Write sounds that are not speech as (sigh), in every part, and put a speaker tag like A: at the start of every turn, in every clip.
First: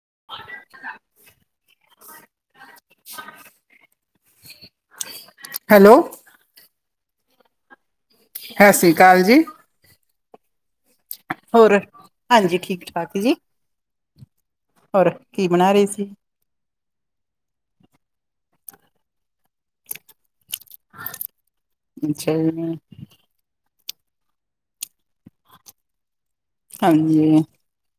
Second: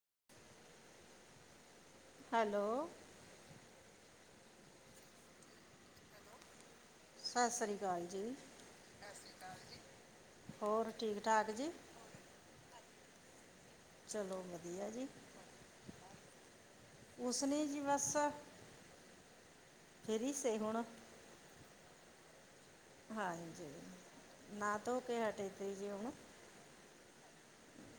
A: (unintelligible)
B: Hello
A: hello,
B: ਸਤਿ ਸ੍ਰੀ ਅਕਾਲ ਜੀ,
A: ਸਤਿ ਸ੍ਰੀ ਅਕਾਲ ਜੀ,
B: ਹੋਰ ਠੀਕ ਠਾਕ ਜੀ
A: ਹੋਰ ਹਾਂਜੀ ਠੀਕ, ਠਾਕ ਜੀ,
B: ਚਲੋ ਵਧੀਆ ਜੀ
A: ਹੋਰ ਕੀ ਬਣਾ ਰਹੇ ਸੀ?
B: ਕੁਸ ਨੀ ਜੀ ਬਸ, ਫੇਰ ਹੀ ਸਹੀ ਹੋਣਾ।
A: ਅੱਛਾ ਜੀ,
B: ਹਾਂਜੀ ਨਾ ਤੋ, ਸੋ ਕੇ ਹਟੇ ਥੇ ਜੀ ਹੁਣ,
A: ਹਾਂਜੀ।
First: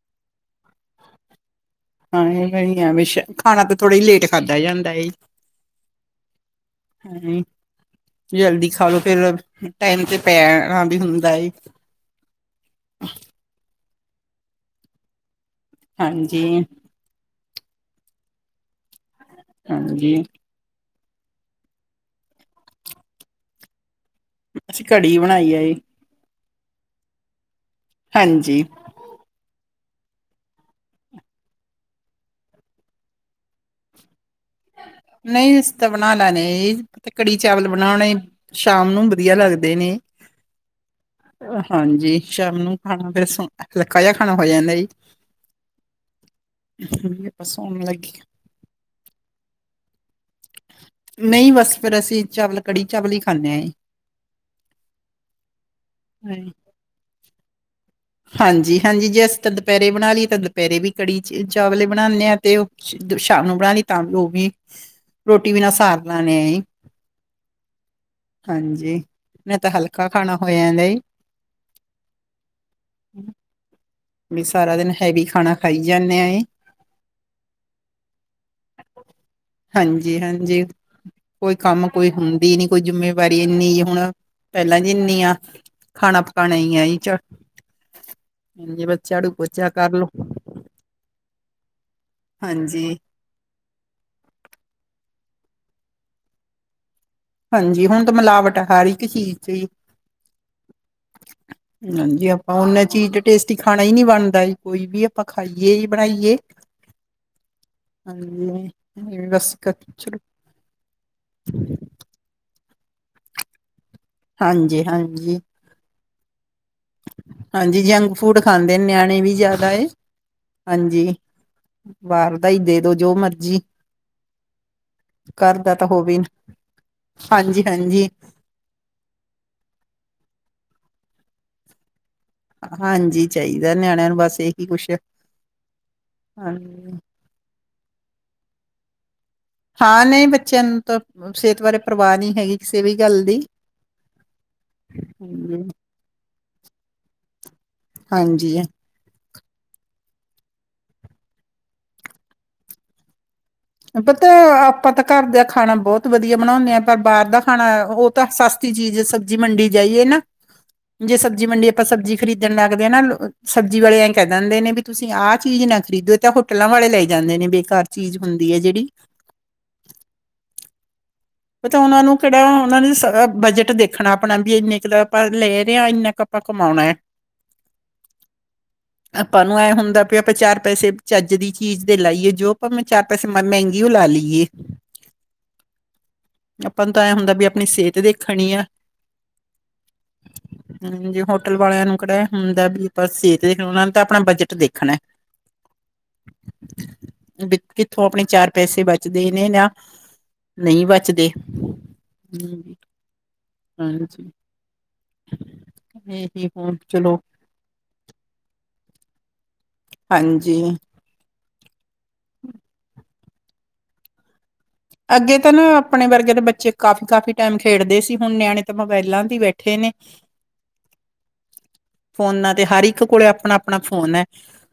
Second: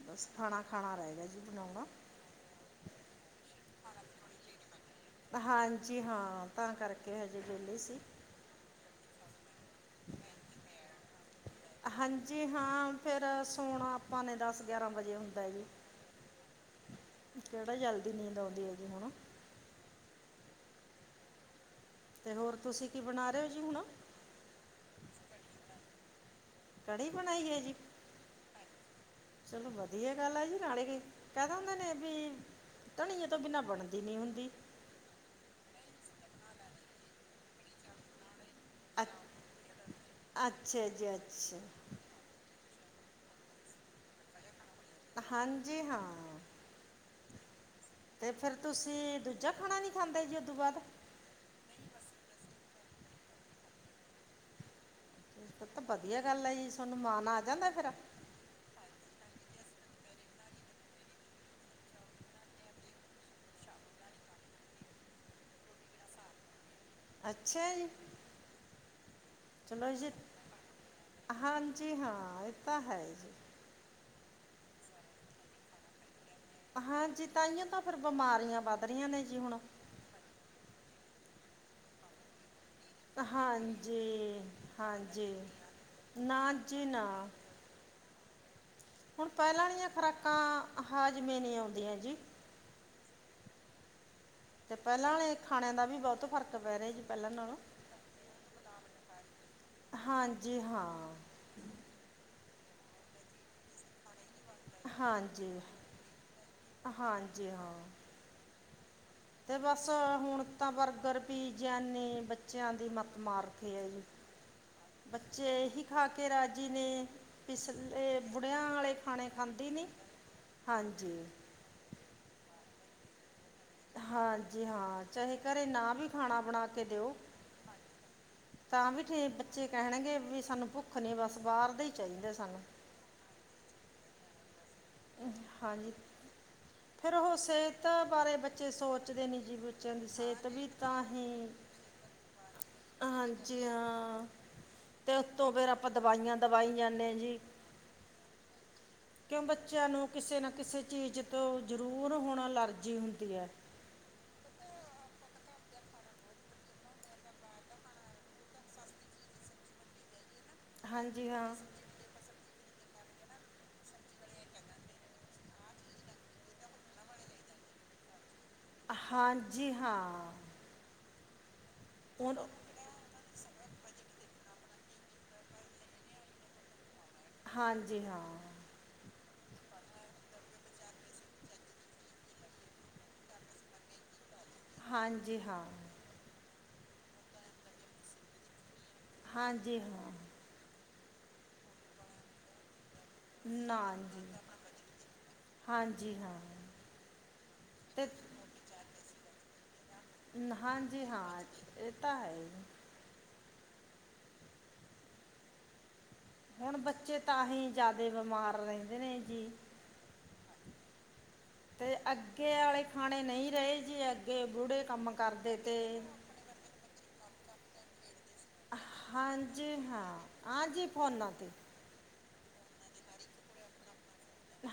B: ਬਸ ਖਾਣਾ ਖਾਣਾ ਰਹਿ ਗਿਆ ਜੀ। ਬਣਾਉਣਾ
A: ਹਾਂ ਏ ਤੇ ਬੇਸ਼ੱਕ ਖਾਣਾ ਤਾਂ ਥੋੜ੍ਹਾ ਲੇਟ ਖਾਧਾ ਜਾਂਦਾ ਜੀ
B: ਹਾਂਜੀ ਹਾਂ ਤਾਂ
A: ਹਾਂ
B: ਕਰਕੇ ਹਜੇ
A: ਜੀ
B: ਵਿਹਲੇ ਸੀ
A: ਜੇ ਜਲਦੀ ਖਾ ਲੋੋ। ਫਿਰ ਟਾਈਮ ਤੇ ਪੈਣਾ ਵੀ ਹੁੰਦਾ ਏ ਜੀ।
B: ਹਾਂਜੀ ਹਾਂ ਫੇਰ ਸੋਣਾ, ਆਪਾ ਨੇ ਦਸ ਗਿਆਰਾਂ ਵਜੇ ਹੁੰਦਾ ਜੀ।
A: ਹਾਂਜੀ,
B: ਕਿਹੜਾ ਜਲਦੀ ਨੀਂਦ ਆਉਦੀ ਐ ਜੀ ਹੁਣ,
A: ਹਾਂਜੀ,
B: ਤੇ ਹੋਰ ਤੁਸੀਂ ਕੀ ਬਣਾ ਰਹੇ ਹੋ ਜੀ ਹੁਣ?
A: ਅਸੀ ਕੜੀ ਬਣਾਈ ਐ ਜੀ।
B: ਕੜੀ ਬਣਾਈ ਹੈ ਜੀ?
A: ਹਾਂਜੀ।
B: ਚਲੋ ਵਧੀਆ ਗੱਲ ਹੈ ਜੀ ਨਾਲੇ ਕਹਿ ਦਿੰਦੇ ਨੇ ਵੀ ਧਨੀਏ ਤੋਂ ਬਿਨਾਂ ਬਣਦੀ ਨਹੀਂ ਹੁੰਦੀ?
A: ਨਹੀ ਜੀ ਅਸੀ ਤਾ ਬਣਾ ਲੇਨੇ ਆ ਜੀ ਕੜੀ ਚਾਹਲ ਬਣਾਣੇ। ਸ਼ਾਮ
B: ਅ
A: ਨੂੰ ਵਧੀਆ ਲੱਗਦੇ ਨੇ,
B: ਅੱਛਾ ਜੀ ਅੱਛਾ
A: ਹਾਂਜੀ ਸ਼ਾਮ ਨੂੰ। ਖਾਣਾ ਬਸ ਹਲਕਾ ਜਿਹਾ ਖਾਣਾ ਹੋ ਜਾਂਦਾ ਜੀ।
B: ਹਾਂਜੀ ਹਾਂ।
A: ਆਪਾਂ ਸੌਣ ਲੱਗੇ।
B: ਤੇ ਫੇਰ ਤੁਸੀਂ ਦੂਜਾ? ਖਾਣਾ ਨਹੀਂ ਖਾਂਦੇ ਜੀ ਉਦੋਂ ਬਾਅਦ
A: ਨਹੀਂ ਬਸ ਫੇਰ ਅਸੀਂ ਚਾਵਲ, ਕੜੀ ਚਾਵਲ ਹੀ ਖਾਂਨੇ ਆ ਜੀ।
B: ਤਾ ਵਧੀਆ ਗੱਲ ਆ ਜੀ ਤੁਹਾਨੂੰ ਮਾਨ ਆ ਜਾਂਦਾ ਫੇਰ?
A: ਹਾਂਜੀ-ਹਾਂਜੀ ਜੇ ਅਸੀਂ ਤਾਂ ਦੁਪਹਿਰੇ ਬਣਾ ਲਈਏ ਤਾਂ ਦੁਪਹਿਰੇ ਵੀ ਕੜੀ ਚ ਚਾਵਲੇ ਬਣਾਨੇ ਆ ਤੇ ਸ਼ਾਮ ਨੂੰ ਬਣਾ ਲਈ ਤਾਂ ਵੀ ਉਹ ਵੀ ਰੋਟੀ ਬਿਨਾਂ ਸਾਰ ਲੇਨੇ ਆ ਜੀ।
B: ਅੱਛਾ ਜੀ,
A: ਹਾਂਜੀ। ਮੈਂ ਤਾਂ
B: ਚਲੋ
A: ਹਲਕਾ
B: ਜੀ
A: ਖਾਣਾ ਹੋ ਜਾਂਦਾ
B: ਹਾਂਜੀ ਹਾਂ ਇਹ ਤਾਂ, ਹੈ
A: ਹੂੰ,
B: ਜੀ
A: ਵੀ ਸਾਰਾ ਦਿਨ ਹੈਵੀ ਖਾਣਾ ਖਾਈ ਜਾਂਨਾ ਏ।
B: ਹਾਂਜੀ ਤਾਂ ਹੀਓ ਤਾਂ ਫਿਰ ਬਿਮਾਰੀਆਂ ਵੱਧ ਰਹੀਆਂ ਨੇ ਜੀ ਹੁਣ।
A: ਹਾਂਜੀ ਹਾਂਜੀ ਕੋਈ ਕੰਮ ਕੋਈ ਹੁੰਦੀ ਨੀ। ਕੋਈ ਜਿੰਮੇਵਾਰੀ ਇੰਨੀ ਹੁਣ
B: ਹਾਂਜੀ
A: ਪਹਿਲਾਂ ਜਿੰਨੀ
B: ਹਾਂਜੀ
A: ਆ ਖਾਣਾ
B: ਨਾ
A: ਪਕਾਣਾ ਹੀਈ
B: ਜੀ
A: ਆ
B: ਨਾ
A: ਚ। ਹਾਂਜੀ ਬਸ
B: ਹੁਣ
A: ਝਾੜੂ
B: ਪਹਿਲਾਂ
A: ਪੋਚਾ
B: ਵਾਲੀਆਂ
A: ਕਰ ਲੋ
B: ਖੁਰਾਕਾਂ ਹਾਜਮਾ ਨਹੀਂ ਆਉਂਦੀਆਂ
A: ਹਾਂਜੀ।
B: ਪਹਿਲਾਂ ਵਾਲੇ ਖਾਣਿਆਂ ਦਾ ਵੀ ਬਹੁਤ ਫਰਕ ਪੈ ਰਿਹਾ ਪਹਿਲਾਂ ਨਾਲੋਂ
A: ਹਾਂਜੀ ਹੁਣ ਤਾਂ ਮਿਲਾਵਟ ਹਰ ਇੱਕ ਚੀਜ਼ ਚ ਹੀ
B: ਹਾਂਜੀ ਹਾਂ
A: ਹਾਂਜੀ ਆਪ ਹੁਨ ਚੀਜ਼ ਤੇ ਟੇਸਟੀ ਖਾਣਾ ਹੀ ਨਹੀਂ ਬਣ। ਦਾ ਹੀ ਕੋਈ ਵੀ ਆਪਾਂ
B: ਹਾਂਜੀ
A: ਖਾਈਏ ਬਣਾਈਏ
B: ਹਾਂਜੀ ਹਾਂ
A: ਹਾਂਜੀ।
B: ਤੇ
A: ਕ-
B: ਬਸ
A: ਚਲੋ
B: ਹੁਣ ਵਰਕਰ ਵੀ ਜਾਨੇ ਬੱਚਿਆਂ ਦੀ ਮੱਤ ਮਾਰ ਰੱਖੀ‌‌ ਏ।
A: ਹਾਂਜੀ -ਹਾਂਜੀ
B: ਖਾ ਕੇ ਨੇ
A: ਹਾਂਜੀ ਜੰਕ
B: ਪਿਛਲੇ
A: ਫੂਡ
B: ਬੁੜਿਆਂ
A: ਖਾਂਦੇ ਨੇ
B: ਵਾਲੇ
A: ਨਿਆਣੇ
B: ਖਾਣੇ
A: ਵੀ ਜ਼ਿਆਦਾ
B: ਖਾਂਦੇ ਨਹੀਂ
A: ਹਾਂਜੀ ਬਾਹਰ ਦਾ ਹੀ ਦੇ ਦੋ। ਜੋ ਮਰਜੀ
B: ਹਾਂਜੀ ਹਾਂ ਚਾਹੇ
A: ਘਰ
B: ਘਰੇ
A: ਦਾ ਤਾਂ
B: ਨਾ ਵੀ
A: ਹੋਵੇ
B: ਖਾਣਾ ਬਣਾ ਕੇ ਦਿਓ
A: ਹਾਂਜੀ ਹਾਂਜੀ
B: ਤਾਂ ਵੀ ਫਿਰ ਬੱਚੇ ਕਹਿਣਗੇ ਵੀ ਸਾਨੂੰ ਭੁ, ਰੱਖ ਨੇ ਬਸ, ਬਾਹਰ ਦੇ ਹੀ ਚਾਹੀਦਾ ਸਾਨੂੰ
A: ਹਾਂਜੀ, ਚਾਹੀਦਾ ਨਿਆਣਿਆਂ ਨੂੰ ਬਸ ਇਹੀ ਕੁਛ
B: ਹਾਂਜੀ।
A: ਹਾਂਜੀ
B: ਫਿਰ ਉਹ ਸਿਹਤ ਬਾਰੇ ਚੇ ਸੋ ਚਦੇ ਨੀ ਜੀ। ਬੱਚਿਆਂ
A: ਹਾਂ
B: ਦੀ
A: ਨਹੀਂ
B: ਸਿਹਤ
A: ਬੱਚਿਆਂ
B: ਵੀ
A: ਨੂੰ
B: ਤਾਂ ਹੀ,
A: ਸਿਹਤ ਬਾਰੇ ਪਰਵਾਹ ਨਹੀਂ ਹੈਗੀ ਕਿਸੇ ਵੀ ਗੱਲ ਦੀ
B: ਹਾਂਜੀ, ਹਾਂ, ਤੇ ਉਤੋਂ
A: ਹਾਂਜੀ
B: ਫਿਰ ਆਪਾਂ ਦਵਾਈਆਂ ਦਵਾਈ ਜਾਂਨੇ ਆ ਜੀ
A: ਹਾਂਜੀ।
B: ਕਿਉਂ ਬੱਚਿਆਂ ਨੂੰ ਕਿਸੇ ਨਾ ਕਿਸੇ ਚੀਜ਼ ਤੋਂ ਜ਼ਰੂਰ ਹੁਣ ਅਲਰਜੀ ਹੁੰਦੀ ਏ।
A: ਪਤਾ, ਆਪਾਂ ਤਾਂ ਘਰ ਦਾ ਖਾਣਾ ਬਹੁਤ ਵਧੀਆ ਬਣਾਉਂਦੇ ਆ। ਪਰ ਬਾਹਰ ਦਾ ਖਾਣਾ ਉਹ ਤਾਂ ਸਸਤੀ ਚੀਜ਼ ਸਬਜ਼ੀ ਮੰਡੀ ਜਾਈਏ ਨਾ ਜੇ
B: ਹਾਂਜੀ
A: ਸਬਜ਼ੀ
B: ਹਾਂ
A: ਮੰਡੀ ਆਪਾਂ ਸਬਜੀ ਖਰੀਦਣ ਲੱਗ ਕਦੇ ਨਾ ਸਬਜ਼ੀ ਵਾਲੇ ਐ ਕਹਿ ਦਿੰਦੇ ਨੇ ਵੀ ਤੁਸੀਂ ਆਹ ਚੀਜ਼ ਨਾ ਖਰੀਦੋ, ਤਾਂ ਹੋਟਲਾਂ ਵਾਲੇ ਲਈ ਜਾਂਦੇ ਨੇ ਬੇਕਾਰ ਚੀਜ਼ ਹੁੰਦੀ ਹੈ ਜਿਹੜੀ
B: ਹਾਂਜੀ, ਹਾਂ।
A: ਪਤਾ ਉਹਨਾਂ ਨੂੰ
B: ਹੁਣ
A: ਕਿਹੜਾ ਉਹਨਾਂ ਨੇ ਸ ਬਜਟ ਟ ਦੇਖਣਾ, ਆਪਣਾ ਵੀ ਇੰਨੇ ਕੁ ਤਾਂ ਆਪਾਂ ਲੇ ਰਹੇ ਆ, ਇੰਨਾ ਕੁ ਆਪਾਂ ਕਮਾਉਣਾ ਏ।
B: ਹਾਂਜੀ, ਹਾਂ।
A: ਆਪਾਂ ਨੂੰ ਇਹ ਹੁੰਦਾ ਪ ਆਪਾਂ ਚਾਰ ਪੈਸੇ ਚੱਜ ਦੀ ਚੀਜ਼ ਦੇ ਲਾਈਏ, ਜੋ ਆਪਾਂ ਮੈਂ ਚਾਰ ਪੈਸੇ ਮ ਮਹਿੰਗੀ ਉਹ ਲਾ ਲਈਏ
B: ਹਾਂਜੀ, ਹਾਂ।
A: ਆਪਾਂ ਨੂੰ ਤਾਂ ਐ ਹੁੰਦਾ ਵੀ ਆਪਣੀ ਸਿਹਤ ਦੇਖਣੀ ਆ।
B: ਹਾਂਜੀ
A: ਹਾਂਜੀ, ਹੋਟਲ ਵਾਲਿਆਂ ਨੂੰ ਕਿਹੜਾ ਹੁੰਦਾ ਵੀ (unintelligible) ਉਹਨਾਂ ਨੇ
B: ਨਾ
A: ਤਾਂ ਆਪਣਾ
B: ਜੀ
A: ਬਜਟ ਦੇਖਣਾ।
B: ਹਾਂਜੀ ਹਾਂ
A: ਵੀ ਕਿੱਥੋਂ
B: ਅਤੇ
A: ਆਪਣੇ ਚਾਰ ਪੈਸੇ ਬਚ- ਚ ਦੇਣੇ ਨਾ
B: ਹਾਂਜੀ।
A: ਚਦੇ।
B: ਹਾਂ ਇਹ ਤਾਂ ਹੈ ਹੀ।
A: ਹੂੰ। ਹਾਂਜੀ। (inaudible)
B: ਹੁਣ ਬੱਚੇ ਤਾਂਹੀ ਜ਼ਿਆਦੇ ਬਿਮਾਰ ਰਹਿੰਦੇ ਨੇ ਜੀ।
A: ਹਾਂਜੀ।
B: ਤੇ ਅੱਗੇ ਆਲੇ ਖਾਣੇ ਨਹੀਂ ਰਹੇ ਜੀ। ਅੱਗੇ ਬੁੜੇ ਕੰਮ
A: ਅੱਗੇ ਤਾਂ
B: ਕਰਦੇ
A: ਨਾ,
B: ਤੇ
A: ਆਪਣੇ ਵਰਗੇ ਦੇ ਬੱਚੇ ਕਾਫੀ-ਕਾਫੀ ਟੈਮ ਖੇਡਦੇ ਸੀ। ਹੁਣ ਨਿਆਣੇ ਤਾਂ ਮੋਬਾਇਲਾਂ ਤੇ
B: ਹਾਂਜੀ,
A: ਬੈਠੇ ਨੇ।
B: ਹਾਂ। ਹਾਂਜੀ, ਫੋਨਾਂ ਤੇ।
A: ਫੋਨਾਂ ਤੇ। ਹਰ ਇੱਕ ਕੋਲੇ ਆਪਣਾ ਆਪਣਾ ਫੋਨ ਹੈ।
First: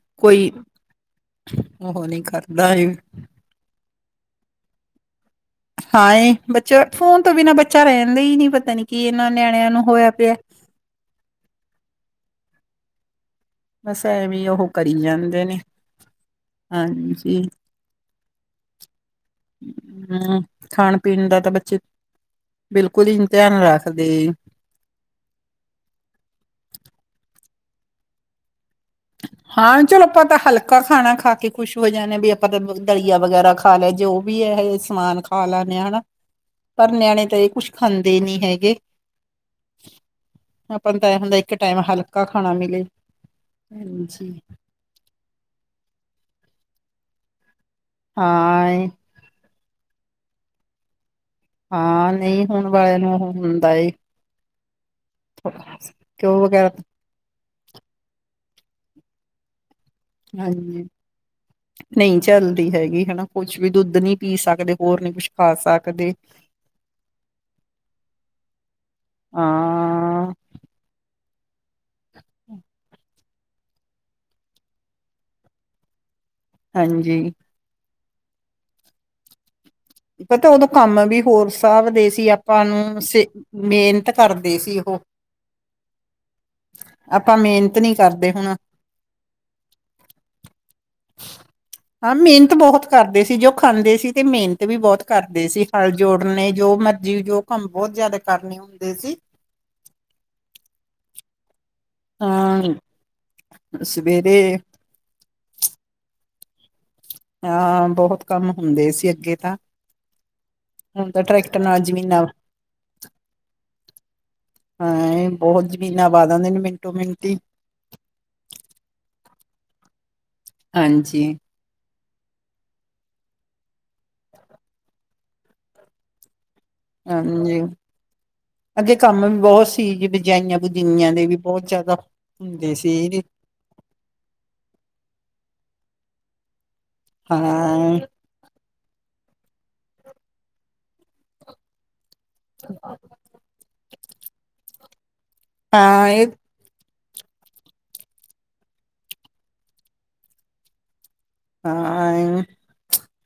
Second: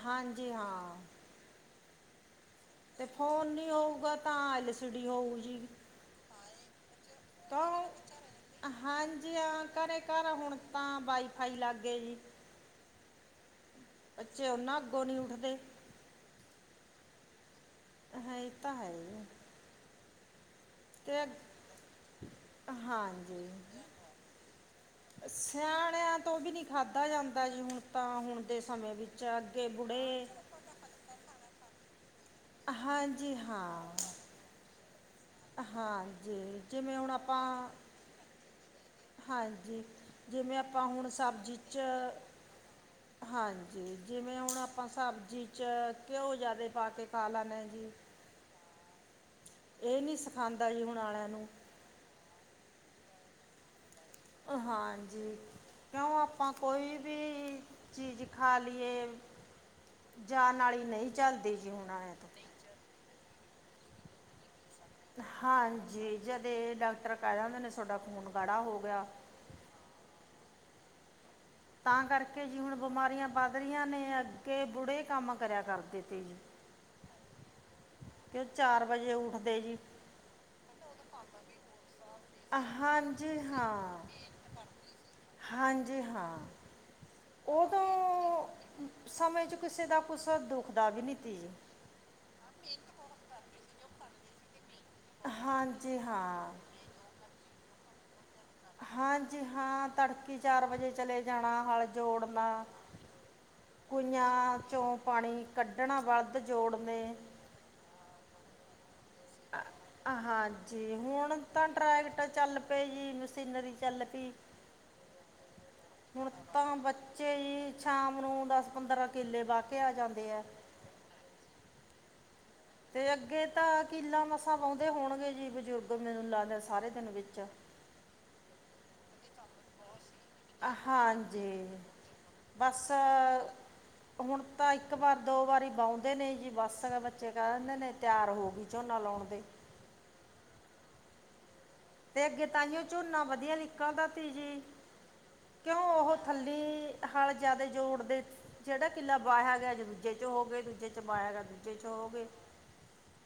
B: ਹਾਂਜੀ, ਹਾਂ।
A: ਉਹਨੇ ਕਰ
B: ਤੇ ਫੋਨ ਨੀ ਹੋਊਗਾ ਤਾਂ ਐਲ ਸੜੀ ਹੋਊ। ਜੀ
A: ਹਾਂ ਏ ਬੱਚਾ। ਫੋਨ ਤੋਂ ਬਿਨਾਂ ਬੱਚਾ
B: ਤਾਂ
A: ਰਹਿੰਦਾ ਹੀ ਨੀ ਪਤਾ ਨੀ ਕਿ ਇਹਨਾਂ
B: ਹਾਂਜੀ ਹਾਂ
A: ਨਿਆਣਿਆਂ ਨੂੰ
B: ਘਰੇ
A: ਹੋਇਆ ਪਿਆ
B: ਘਰ
A: ਹੈ?
B: ਹੁਣ ਤਾਂ ਵਾਈਫਾਈ ਲੱਗ ਗਏ ਜੀ
A: ਬਸ
B: ਬੱਚੇ
A: ਐਵੇਂ ਉਹ
B: ਉਹਨਾਂ
A: ਕਰੀ
B: ਅੱਗੋਂ ਨਹੀਂ
A: ਜਾਂਦੇ
B: ਉੱਠਦੇ
A: ਨੇ ਹਾਂਜੀ। ਜੀ।
B: ਹੈ ਇਹ ਤਾਂ ਹੈਗਾ।
A: ਹੂੰ।
B: ਤੇ
A: ਬਿਲਕੁਲ ਹੀ
B: ਹਾਂਜੀ
A: ਧਿਆਨ ਰੱਖਦੇ
B: ਸਿਆਣਿਆਂ ਤੋਂ ਵੀ ਨੀ ਖਾਧਾ ਜਾਂਦਾ। ਜੀ ਹੁਣ ਤਾਂ ਹੁਣ। ਦੇ ਸਮੇਂ ਵਿੱਚ ਅੱਗੇ
A: ਹਾਂ ਚਲੋ ਆਪਾਂ
B: ਬੁੜੇ
A: ਤਾਂ ਹਲਕਾ ਖਾਣਾ ਖਾ ਕੇ ਖੁਸ਼। ਹੋ ਜਾਣੇ ਹਾਂ ਵੀ। ਕਦੇ ਕੁਝ ਦਲੀਆ
B: ਹਾਂਜੀ
A: ਵਗੈਰਾ ਖਾ ਲਿਆ
B: ਹਾਂ
A: ਜੋ ਵੀ ਇਹ ਹੈ ਸਮਾਨ। ਖਾ ਲਾਣੇ ਹਾ ਹਨਾ
B: ਹਾਂਜੀ
A: ਪਰ
B: ਜਿਵੇਂ ਹੁਣ
A: ਨਿਆਣੇ ਤਾਂ ਇਹ
B: ਆਪਾਂ
A: ਕੁਛ ਖਾਂਦੇ ਨੀ ਹੈਗੇ
B: ਹਾਂਜੀ ਜਿਵੇਂ
A: ਆਪਾਂ
B: ਹੁਣ
A: ਤਾਂ ਇਹ ਹੁੰਦਾ ਇੱਕ
B: ਸਬਜ਼ੀ 'ਚ
A: ਟਾਈਮ ਹਲਕਾ ਖਾਣਾ ਮਿਲੇ। ਹਾਂਜੀ
B: ਜਿਵੇਂ ਹੁਣ ਆਪਾਂ ਸਬਜ਼ੀ 'ਚ? ਘਿਓ ਜ਼ਿਆਦੇ ਪਾ ਕੇ ਖਾ ਲੈਣੇ ਆ।
A: ਹਾਂ ਹਾਏ।
B: ਇਹ ਨੀ ਸਿਖਾਉਦਾ ਜੀ ਹੁਣ ਵਾਲਿਆਂ ਨੂੰ।
A: ਹਾਂ ਨਹੀਂ ਹੁਣ ਵਾਲਿਆਂ ਨੂੰ ਉਹ ਹੁੰਦਾ ਹੈ।
B: ਹਾਂਜੀ ਕਿਉਂ
A: ਘਿਓ
B: ਆਪਾਂ
A: ਵਗੈਰਾ
B: ਕੋਈ ਵੀ। ਚੀਜ਼ ਖਾ ਲਈਏ। ਜਾਨ
A: ਹਾਂਜੀ
B: ਵਾਲੀ ਨਹੀਂ ਚੱਲਦੀ ਜੀ ਹੁਣ ਵਾਲਿਆਂ
A: ਨਹੀਂ
B: ਤੋਂ
A: ਚੱਲਦੀ ਹੈਗੀ ਹਨਾ। ਕੁੱਝ ਵੀ ਦੁੱਧ ਨਹੀਂ ਪੀ ਸਕਦੇ। ਹੋਰ ਨੀ ਕੁਛ ਖਾ ਸਕਦੇ
B: ਹਾਂਜੀ ਜਦੇ ਡਾਕਟਰ ਕਹਿ ਦਿੰਦੇ ਨੇ ਤੁਹਾਡਾ ਖੂਨ ਗਾੜਾ ਹੋ ਗਿਆ।
A: ਹਾਂ
B: ਤਾਂ ਕਰਕੇ ਜੀ ਹੁਣ ਬਿਮਾਰੀਆਂ ਵੱਧ ਰਹੀਆਂ ਨੇ ਅੱਗੇ ਬੁੜੇ ਕੰਮ ਕਰਿਆ ਕਰਦੇ ਤੀ।
A: ਹਾਂਜੀ।
B: ਤੜਕੇ ਚਾਰ ਵਜੇ ਉੱਠਦੇ ਜੀ।
A: ਪਤਾ ਉਦੋਂ। ਕੰਮ ਵੀ ਹੋਰ ਸਾਭ ਦੇ ਸੀ ਆਪਾਂ ਨੂੰ ਸ
B: ਹਾਂਜੀ ਹਾਂ
A: ਮਿਹਨਤ ਕਰਦੇ ਸੀ। ਉਹ
B: ਹਾਂਜੀ ਹਾਂ
A: ਆਪਾਂ ਮਿਹਨਤ
B: ਉਦੋਂ
A: ਨੀ ਕਰਦੇ ਹੁਣ
B: ਸਮੇਂ 'ਚ ਕਿਸੇ ਦਾ ਕੁਛ ਦੁਖਦਾ ਵੀ ਨਹੀਂ ਤੀ ਜੀ
A: ਹਾਂ ਮਿਹਨਤ ਬਹੁਤ ਕਰਦੇ ਸੀ ਜੋ ਖਾਂਦੇ ਸੀ। ਤੇ ਮੇਨ। ਮਿਹਨਤ ਵੀ ਬਹੁਤ ਕਰਦੇ ਸੀ ਹਲ
B: ਹਾਂਜੀ
A: ਜੋੜਨ
B: ਹਾਂ
A: ਜੋ ਮਰਜੀ ਜੋ ਕੰਮ। ਬਹੁਤ ਜ਼ਿਆਦਾ। ਕਰਨੇ ਹੁੰਦੇ ਸੀ
B: ਹਾਂਜੀ ਹਾਂ ਤੜਕੀ ਚਾਰ ਵਜੇ ਚਲੇ। ਜਾਣਾ ਹਲ। ਜੋੜਨਾ
A: ਤਾਂ
B: ਖੁੱਈਆ
A: ਸਵੇਰੇ
B: ਚੋਂ ਪਾਣੀ ਕੱਢਣਾ। ਤ ਜੋੜ
A: ਹੂੰਦੇ ਸੀ। ਅੱਗੇ ਤਾਂ
B: ਹਾਜੀ, ਹੁਣ
A: ਟਰੈਕਟਰ
B: ਤਾਂ
A: ਨਾਲ
B: ਟਰੈਕਟ
A: ਜ਼ਮੀਨਾਂ
B: ਚੱਲ ਪਏ ਜੀ ਮਸ਼ੀਨਰੀ ਚੱਲ ਪਈ,
A: ਹਾਂ ਬਹੁਤ ਜ਼ਮੀਨਾਂ ਵਾ
B: ਹੁਣ
A: ਦਿੰਦੇ ਨੇ
B: ਤਾਂ
A: ਮਿੰਟੋ
B: ਬੱਚੇ
A: ਮਿੰਟੀ
B: ਜੀ ਸ਼ਾਮ ਨੂੰ ਦਸ ਪੰਦਰਾਂ ਕਿੱਲੇ ਬਾ ਕੇ ਆ ਜਾਂਦੇ ਐ।
A: ਹਾਂਜੀ।
B: ਤੇ ਅੱਗੇ ਤਾਂ ਕਿਲਾ ਮਸਾਂ ਵਾਉਂਦੇ ਹੋਣਗੇ। ਜੀ ਬਜ਼ੁਰਗ ਮੈਨੂੰ ਲਾ ਲੇ ਸ ਸਾਰੇ ਦਿਨ ਵਿੱਚ
A: ਅਗੇ ਕੰਮ ਵੀ ਬਹੌਤ ਸੀ ਜੀ ਬਿ
B: ਅ ਹਾਂਜੀ,
A: ਹੁੰਦੇ
B: ਬਸ
A: ਸੀ
B: ਹੁਣ ਤਾਂ ਇੱਕ ਵਾਰ ਦੋ ਵਾਰੀ ਬਾਉਂਦੇ ਨੇ ਜੀ ਬਸ। ਤਗਾ ਬੱਚੇ ਕੈ ਦਿੰਦੇ ਨੇ
A: ਹਾਂ,
B: ਤਿਆਰ ਹੋ ਗੀ। ਝੋਨਾ ਲੋਣ ਦੇ। ਤੇ ਅੱਗੇ ਤਾਂਹੀਔ ਝੋਨਾ ਵਧੀਆ ਨਿਕਲੱਦਾ ਸੀ ਜੀ।
A: ਹਾਂ ਏ
B: ਹੱਲ ਜਦ ਜੋੜਦੇ ਜੇੜਾ ਕਿੱਲਾ ਬਾਹਿਆ ਗਿਆ ਅੱਜ ਦੂਜੇ ਚੋਂ ਹੋ ਗੇ ਦੂਜੇ ਚ ਦਬਾਇਆ ਗ ਦੂਜੇ ਚ ਹੋ ਗੇ।
A: ਹਾਂ,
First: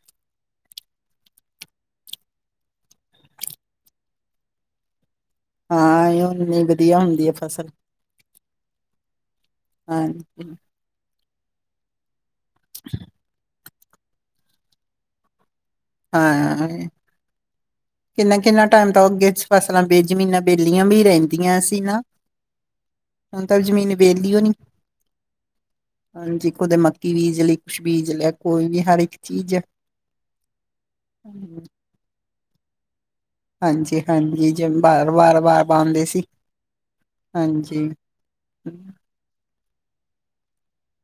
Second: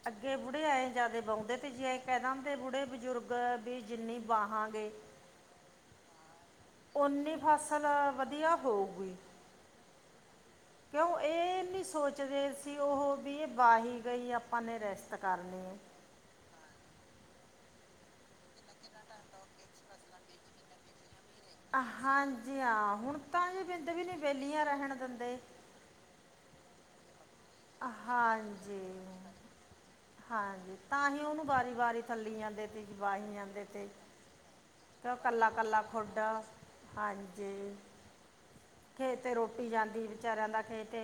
B: ਅੱਗੇ ਬੁੜੇ ਏਂ ਜ਼ਿਆਦੇ ਬਾਉਂਦੇ ਤੇ ਜੇਂ ਕੈ ਦਿੰਦੇ ਬੁੜੇ ਬਜ਼ੁਰਗ ਵੀ ਜਿੰਨੀ ਵਾਹਾਂਗੇ।
A: ਹਾਂ ਏ ਔ। ਇੰਨੀ ਵਧੀਆ ਹੁੰਦੀ ਹੈ ਫਸਲ।
B: ਵਧੀਆ ਹੋਊਗੀ।
A: ਹਾਂਜੀ।
B: ਕਿਓ ਏ ਨੀ ਸੋ ਚਦੇ ਸੀ ਉਹ ਵੀ, ਵਾਹੀ ਗਈ ਆਪਾਂ ਨੇ ਰੇਸਤ ਕਰਨੀ ਏ।
A: ਹਾਂ ਏ, ਕਿੰਨਾ-ਕਿੰਨਾ ਟਾਈਮ ਤਾਂ ਅੱਗੇ ਫਸਲਾਂ ਬੇ ਜਮੀਨਾਂ ਵੇਲੀਆਂ ਵੀ ਰੇ
B: ਅ ਹਾਂਜੀ ਆ ਹੁਣ ਤਾਂ ਜੀ ਬਿੰਦ ਵੀ ਨੀ ਵੇਲੀਆਂ ਰਹਿਣ ਦਿੰਦੇ।
A: ਹਾਂਜੀ ਕਦੇ ਮੱਕੀ ਬੀਜ ਲੀ ਕੁਛ ਬੀਜ ਲਿਆ ਕੋਈ ਵੀ ਹਰ ਇੱਕ
B: ਹਾਂਜੀ
A: ਚੀਜ਼।
B: ਹਾਂਜੀ ਤਾਂ ਹੀ ਓਹਨੂੰ ਵਾਰੀ-ਵਾਰੀ ਥੱਲੀ ਜਾਂਣ ਦੇਦੇ‌। ਵਾਹੀ ਜਾਂਦੇ,
A: ਹਾਂਜੀ-ਹਾਂਜੀ ਜ
B: ਤੇ ਔ
A: ਵਾਰ-ਵਾਰ-ਵਾਰ
B: ਕੱਲਾ-ਕੱਲਾ
A: ਪਾਉਂਦੇ
B: ਖੁੱਡ
A: ਸੀ,
B: ਹਾਂਜੀ, ਖੇਤ ਕਈ ਜਾਂਦੀ ਵਿਚਾਰਿਆਂ ਦਾ ਖੇਤ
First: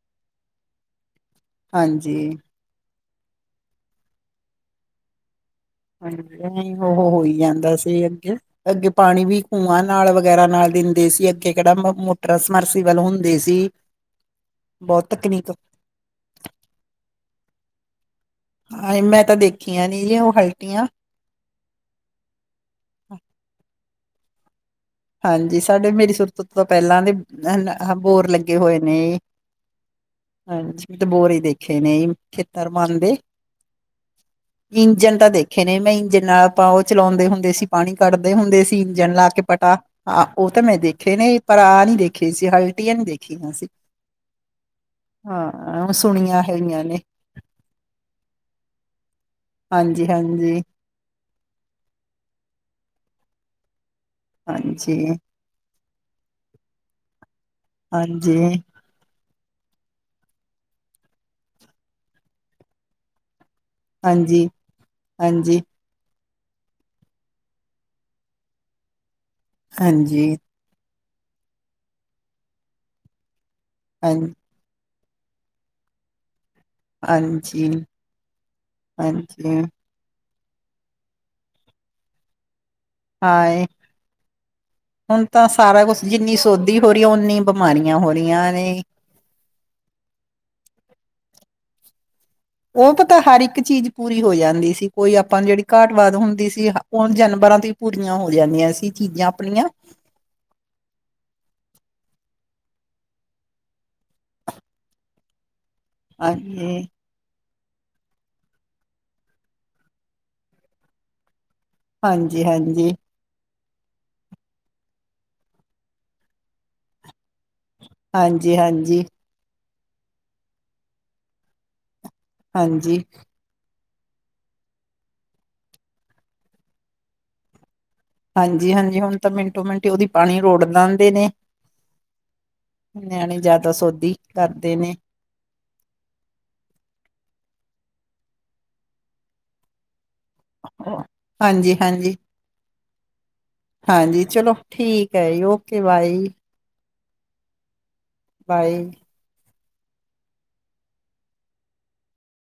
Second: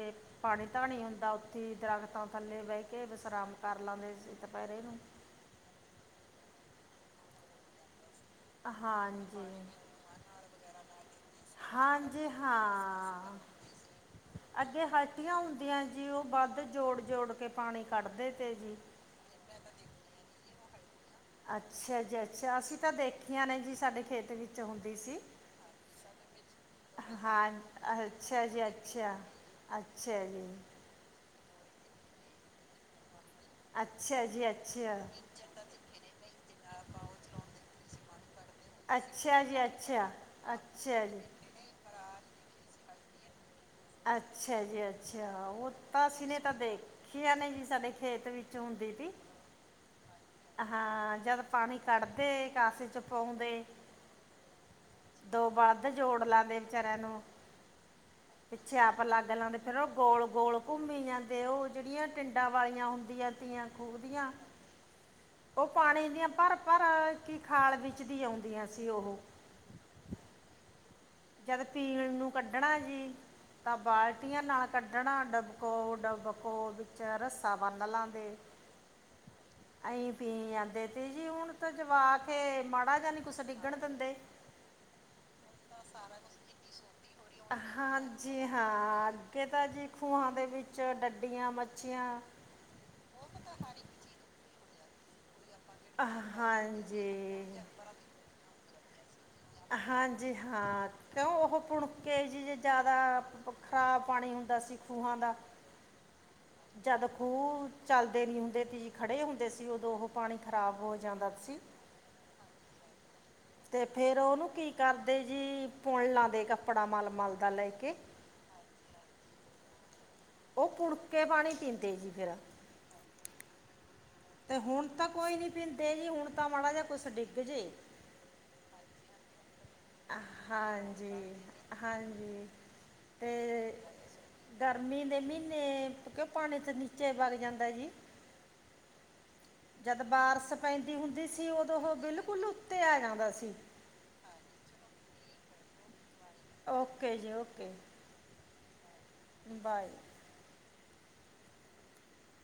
B: ਪਾਣੀ ਧਾਣੀ ਹੁੰਦਾ ਔ ਔਥੀ
A: ਹਾਂਜੀ,
B: ਦਰਖਤਾ ਥੱਲੇ ਬੈ ਕੇ ਵਿਸ਼ਰਾਮ, ਕਰ ਲੇਦੇ ਸੀ ਤਾਂ ਦੁਪਹਿਰੇ ਨੂੰ,
A: ਹਾਂਜੀ ਐ ਉਹ ਹੋ ਹੀ ਜਾਂਦਾ ਸੀ। ਅੱਗੇ ਪਾਣੀ ਵੀ
B: ਹਾਂਜੀ
A: ਖੂਹ ਨਾਲ ਵਗੈਰਾ, ਨਾਲ ਦਿੰਦੇ ਸੀ ਅੱਗੇ ਕਿਹੜਾ
B: ਹਾਂਜੀ
A: ਮੋਟਰ ਸਮਰਸੀਬਲ
B: ਹਾਂ
A: ਹੁੰਦੇ ਸੀ,
B: ਅੱਗੇ
A: ਬਹੁਤ
B: ਹਲਟੀਆਂ
A: ਤਕਨੀਕ
B: ਹੁੰਦੀਆਂ ਜੀ ਉਹ ਵੱਧ ਜੋੜ-ਜੋੜ ਕੇ ਪਾਣੀ ਕੱਢਦੇ, ਤੇ ਜੀ
A: ਹਾਂ ਮੈਂ ਤਾਂ ਦੇਖੀਆਂ ਨੀ ਔ। ਕੁਟੀਆਂ,
B: ਅੱਛਾ ਜੀ ਅੱਛਾ ਅਸੀਂ ਤਾਂ ਦੇਖੀਆਂ ਨੇ ਜੀ ਸਾਡੇ, ਖੇਤ ਵਿੱਚ, ਹੁੰਦੀ ਸੀ
A: ਹਾਂਜੀ ਸਾਡੇ ਮੇਰੀ ਸੁਰਤ ਤੋਂ ਪਹਿਲਾਂ ਦੇ,
B: ਹਾਂ
A: ਬੋਰ
B: ਅੱਛਾ
A: ਲੱਗੇ
B: ਜੀ
A: ਹੋਏ ਨੇ
B: ਅੱਛਾ ਅੱਛਾ ਜੀ
A: ਹਾਂਜੀ ਮੈਂ ਤੇ ਬੋਰ ਹੀ ਦੇਖ ਦੇਖੇ ਨਹੀਂ ਖੇਤਰ ਪਾਦੇ।
B: ਅੱਛਾ ਜੀ ਅੱਛਾ
A: ਇੰਜਣ ਤਾਂ ਦੇਖੇ ਨੇ ਮੈਂ ਇੰਜਣ ਨਾਲ ਆਪਾਂ ਉਹ ਚਲਾਉਂਦੇ, ਹੁੰਦੇ ਸੀ ਪਾਣੀ ਕੱਢਦੇ ਹੁੰਦੇ ਸੀ ਇੰਜਣ ਲਾ
B: ਅੱਛਾ
A: ਕੇ
B: ਜੀ
A: ਪਟਾ।
B: ਅੱਛਾ
A: ਆ ਉਹ ਤਾਂ ਮੈਂ
B: ਅੱਛਾ
A: ਦੇਖੇ
B: ਜੀ
A: ਨੇ ਪਰ ਆਹ ਨਹੀਂ ਦੇਖੇ ਸੀ। ਕੁਟੀਆ ਨੀ ਦੇਖੀ ਅਸੀਂ,
B: ਅੱਛਾ ਜੀ ਅੱਛਾ ਉਹ ਤਾਂ ਅਸੀਂ ਨੇ
A: ਸੁਣੀਆਂ
B: ਤਾਂ
A: ਹੈਗੀਆਂ ਨੇ
B: ਦੇਖੀ ਨੇ ਜੀ ਸਾਡੇ ਖੇਤ ਵਿੱਚ ਹੁੰਦੀ ਸੀ।
A: ਹਾਂਜੀ ਹਾਂਜੀ
B: ਹਾਂ ਜਦ ਪਾਣੀ ਕੱਢਦੇ ਉਹਦੇ ਵਿੱਚ ਪਾਉਂਦੇ।
A: ਹਾਂਜੀ
B: ਦੋ ਵੱਧ ਜੋੜ ਲੈਂਦੇ ਵਿਚਾਰਿਆਂ ਨੂੰ
A: ਹਾਂਜੀ
B: ਪਿੱਛੇ ਆਪਾਂ ਲੱਗ ਜਾਦੇ। ਗੱਲਾਂ ਦੇ ਫਿਰ ਉਹ ਗੋਲ ਗੋਲ ਘੁੰਮੀ ਜਾਂਦੇ ਉਹ ਜਿਹੜੀਆਂ ਟਿੰਡਾਂ ਵਾਲੀਆਂ ਹੁੰਦੀਆਂ ਤੀਆਂ ਖੂਹੀਆਂ
A: ਹਾਂਜੀ ਹਾਂਜੀ
B: ਉਹ ਪਾਣੀ ਦੀਆਂ ਭਰ ਭਰ ਕੀ ਖਾਲ ਵਿੱਚ ਦੀ ਆਉਂਦੀਆਂ ਸੀ ਉਹ।
A: ਹਾਂਜੀ
B: ਜਦ ਪੀਣ ਨੂੰ ਕੱਢਣਾ ਜੀ ਤਾਂ ਬਾਲਟੀਆਂ
A: ਹਾਂਜੀ
B: ਨਾਲ ਕੱਢਦੇ ਕੱਢਣਾ ਡਬੋ ਡਬੋ। ਕੋਲ ਵਿੱਚ ਰੱਸਾ
A: ਹਾਂਜੀ
B: ਬੰਨ ਲਾਦੇ
A: ਹਾਂਜੀ
B: ਅਸੀਂ ਪੀ ਆਦੇ ਤੇ ਜੀ ਹੁਣ ਤਾਂ ਜਵਾਕ ਮੰਨਦੇ ਨਹੀ।
A: ਹਾਂਏ ਹੁਣ ਤਾਂ ਸਾਰਾ ਕੁਛ ਜਿੰਨੀ ਸੋਧੀ ਹੋ ਰਹੀ ਹੈ ਓਨੀ ਬਿਮਾਰੀਆਂ ਹੋ
B: ਹਾਂਜੀ
A: ਰਹੀਆਂ ਨੇ।
B: ਹਾਂ ਅੱਗੇ ਤਾਂ ਜੀ ਖੂਹਾਂ ਦੇ ਵਿੱਚ ਡਡੂੱ ਹੱਡੀਆਂ ਮੱਛੀਆਂ
A: ਉਹ ਪਤਾ ਹਰ ਇੱਕ ਚੀਜ਼ ਪੂਰੀ ਹੋ ਜਾਂਦੀ ਸੀ ਕੋਈ ਆਪਾਂ ਜਿਹੜੀ ਘਾਟ ਵਾਦ ਹੁੰਦੀ ਸੀ
B: ਹਾਂਜੀ
A: ਉਹ ਜਾਨਵਰਾਂ ਤੇ ਪੂਰੀਆਂ ਹੋ ਜਾਂਦੀਆਂ ਸੀ ਚੀਜ਼ਾਂ ਆਪਣੀਆਂ
B: ਹਾਂਜੀ, ਹਾਂ ਕਿਉਂ ਉਹ ਕੁਡ ਕੇ ਜੀ ਜੇ ਜਿਆਦਾ ਖਰਾਬ ਪਾਣੀ ਹੁੰਦਾ ਸੀ ਖੂਹਾਂ ਦਾ।
A: ਹਾਂਜੀ
B: ਜਦ ਖੂਹ ਚਲਦੇ ਨੀ ਹੁੰਦੇ ਸੀ ਜੀ, ਖੜੇ ਹੁੰਦੇ ਸੀ, ਉਦੋ ਉਹ ਪਾਣੀ ਖਰਾਬ ਹੋ ਜਾਂਦਾ ਸੀ।
A: ਹਾਂਜੀ-ਹਾਂਜੀ
B: ਤੇ ਫੇਰ ਉਹਨੂੰ ਕੀ ਕਰਦੇ ਜੀ? ਪੁਣ ਲੈਂਦੇ ਕੱਪੜਾ ਮਲ ਮਲ ਦਾ ਲੈ ਕੇ।
A: ਹਾਂਜੀ-ਹਾਂਜੀ
B: ਉਹ ਪੁਣ ਕੇ ਪਾਣੀ ਪੀਂਦੇ ਜੀ। ਫਿਰ
A: ਹਾਂਜੀ
B: ਤੇ ਹੁਣ ਤਾਂ ਕੋਈ ਨੀ ਪੀਂਦੇ ਜੀ, ਹੁਣ ਤਾਂ ਮਾੜਾ ਜਿਹਾ ਕੁੱਛ ਡਿੱਗ ਜੇ।
A: ਹਾਂਜੀ-ਹਾਂਜੀ ਹੁਨ ਤੇ ਮਿੰਟ ਹੀ ਉਹਦੀ
B: ਆ
A: ਪਾਣੀ ਰੋੜ ਦਿੰਦੇ ਨੇ
B: ਹਾਂਜੀ-ਹਾਂਜੀ ਤੇ
A: ਨਿਆਣੇ ਜ਼ਿਆਦਾ ਸੋਧੀ ਕਰਦੇ ਨੇ
B: ਗਰਮੀ ਦੇ ਮਹੀਨੇ ਕਿਵੇਂ ਪਾਣੀ ਦੇ ਨੀਚੇ ਵੱਗ ਜਾਂਦੇ ਨੇ (unintelligible) ਜੀ ਜਦ ਬਾਰਿਸ਼ ਪੈਂਦੀ ਹੁੰਦੀ ਸੀ, ਉਹਦੋ
A: ਹਾਂਜੀ
B: ਉਹ
A: ਹਾਂਜੀ
B: ਬਿਲਕੁਲਹੀ ਉੱਤੇ ਆ ਜਾਂਦਾ ਸੀ।
A: ਕੇ ਬਾਈ
B: ਓਕੇ ਜੀ ਓਕੇ।
A: Bye
B: bye